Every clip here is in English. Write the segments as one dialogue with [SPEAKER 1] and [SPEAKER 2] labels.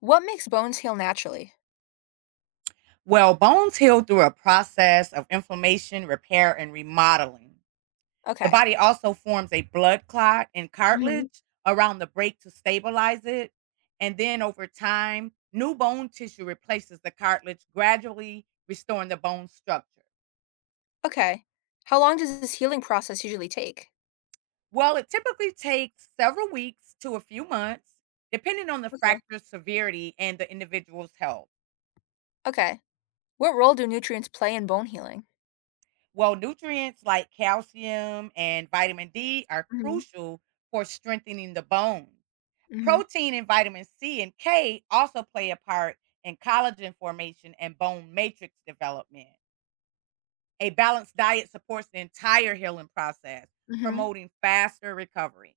[SPEAKER 1] What makes bones heal naturally?
[SPEAKER 2] Well, bones heal through a process of inflammation, repair, and remodeling. The
[SPEAKER 1] Okay.
[SPEAKER 2] body also forms a blood clot and
[SPEAKER 1] Hmm.
[SPEAKER 2] cartilage around the break to stabilize it. And then over time, new bone tissue replaces the cartilage, gradually restoring the bone structure.
[SPEAKER 1] Okay. How long does this healing process usually take?
[SPEAKER 2] Well, it typically takes several weeks to a few months, depending on the
[SPEAKER 1] Okay.
[SPEAKER 2] fracture severity and the individual's health.
[SPEAKER 1] Okay. What role do nutrients play in bone healing?
[SPEAKER 2] Well, nutrients like calcium and vitamin D are
[SPEAKER 1] Hmm.
[SPEAKER 2] crucial for strengthening the bone.
[SPEAKER 1] Mm-hmm.
[SPEAKER 2] Protein and vitamin C and K also play a part in collagen formation and bone matrix development. A balanced diet supports the entire healing process,
[SPEAKER 1] Mm-hmm.
[SPEAKER 2] promoting faster recovery.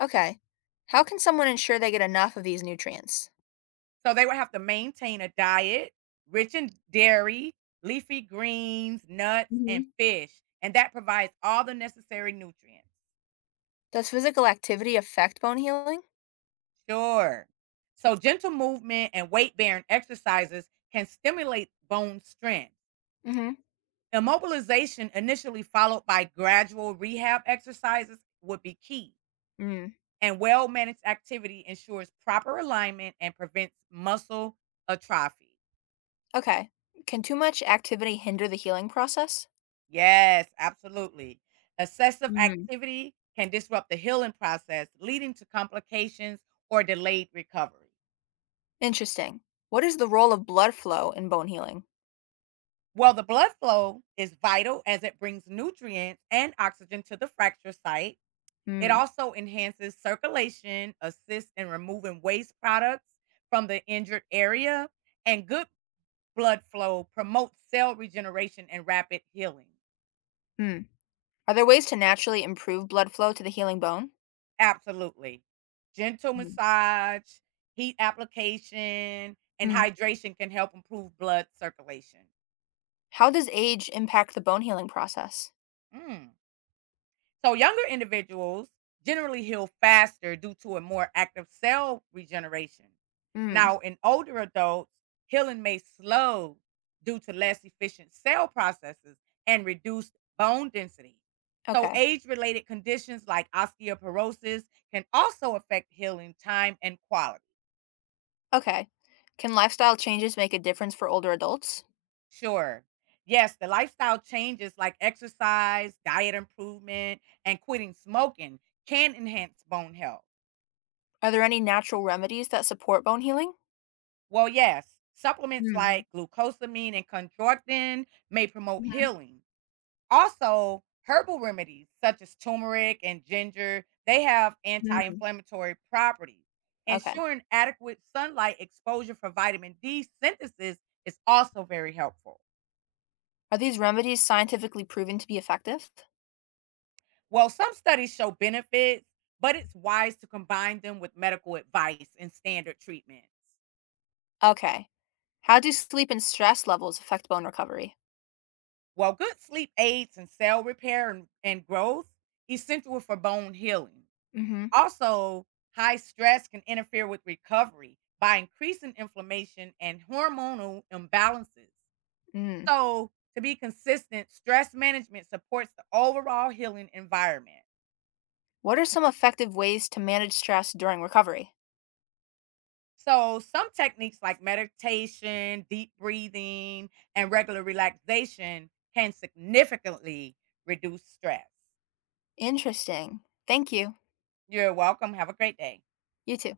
[SPEAKER 1] Okay. How can someone ensure they get enough of these nutrients?
[SPEAKER 2] So they would have to maintain a diet rich in dairy, leafy greens, nuts,
[SPEAKER 1] Hmm.
[SPEAKER 2] and fish, and that provides all the necessary nutrients.
[SPEAKER 1] Does physical activity affect bone healing?
[SPEAKER 2] Sure. So, gentle movement and weight bearing exercises can stimulate bone strength.
[SPEAKER 1] Mm-hmm.
[SPEAKER 2] Immobilization, initially followed by gradual rehab exercises, would be key.
[SPEAKER 1] Mm.
[SPEAKER 2] And well managed activity ensures proper alignment and prevents muscle atrophy.
[SPEAKER 1] Okay. Can too much activity hinder the healing process?
[SPEAKER 2] Yes, absolutely. Excessive
[SPEAKER 1] Hmm.
[SPEAKER 2] activity can disrupt the healing process, leading to complications or delayed recovery.
[SPEAKER 1] Interesting. What is the role of blood flow in bone healing?
[SPEAKER 2] Well, the blood flow is vital as it brings nutrients and oxygen to the fracture site. It
[SPEAKER 1] Mm.
[SPEAKER 2] also enhances circulation, assists in removing waste products from the injured area, and good blood flow promotes cell regeneration and rapid healing.
[SPEAKER 1] Mm. Are there ways to naturally improve blood flow to the healing bone?
[SPEAKER 2] Absolutely. Gentle
[SPEAKER 1] Mm.
[SPEAKER 2] massage, heat application, and
[SPEAKER 1] Mm.
[SPEAKER 2] hydration can help improve blood circulation.
[SPEAKER 1] How does age impact the bone healing process?
[SPEAKER 2] Mm. So younger individuals generally heal faster due to a more active cell regeneration.
[SPEAKER 1] Mm.
[SPEAKER 2] Now, in older adults, healing may slow due to less efficient cell processes and reduced bone density. So,
[SPEAKER 1] Okay.
[SPEAKER 2] age related conditions like osteoporosis can also affect healing time and quality.
[SPEAKER 1] Okay. Can lifestyle changes make a difference for older adults?
[SPEAKER 2] Sure. Yes, the lifestyle changes like exercise, diet improvement, and quitting smoking can enhance bone health.
[SPEAKER 1] Are there any natural remedies that support bone healing?
[SPEAKER 2] Well, yes. Supplements
[SPEAKER 1] Mm.
[SPEAKER 2] like glucosamine and chondroitin may promote
[SPEAKER 1] Mhm.
[SPEAKER 2] healing. Also, herbal remedies such as turmeric and ginger, they have
[SPEAKER 1] Mm.
[SPEAKER 2] anti-inflammatory properties.
[SPEAKER 1] Okay.
[SPEAKER 2] Ensuring adequate sunlight exposure for vitamin D synthesis is also very helpful.
[SPEAKER 1] Are these remedies scientifically proven to be effective?
[SPEAKER 2] Well, some studies show benefits, but it's wise to combine them with medical advice and standard treatments.
[SPEAKER 1] Okay. How do sleep and stress levels affect bone recovery?
[SPEAKER 2] Well, good sleep aids and cell repair and growth, essential for bone healing.
[SPEAKER 1] Mm-hmm.
[SPEAKER 2] Also, high stress can interfere with recovery by increasing inflammation and hormonal imbalances.
[SPEAKER 1] Mm.
[SPEAKER 2] So, to be consistent, stress management supports the overall healing environment.
[SPEAKER 1] What are some effective ways to manage stress during recovery?
[SPEAKER 2] So, some techniques like meditation, deep breathing, and regular relaxation can significantly reduce stress.
[SPEAKER 1] Interesting. Thank you.
[SPEAKER 2] You're welcome. Have a great day.
[SPEAKER 1] You too.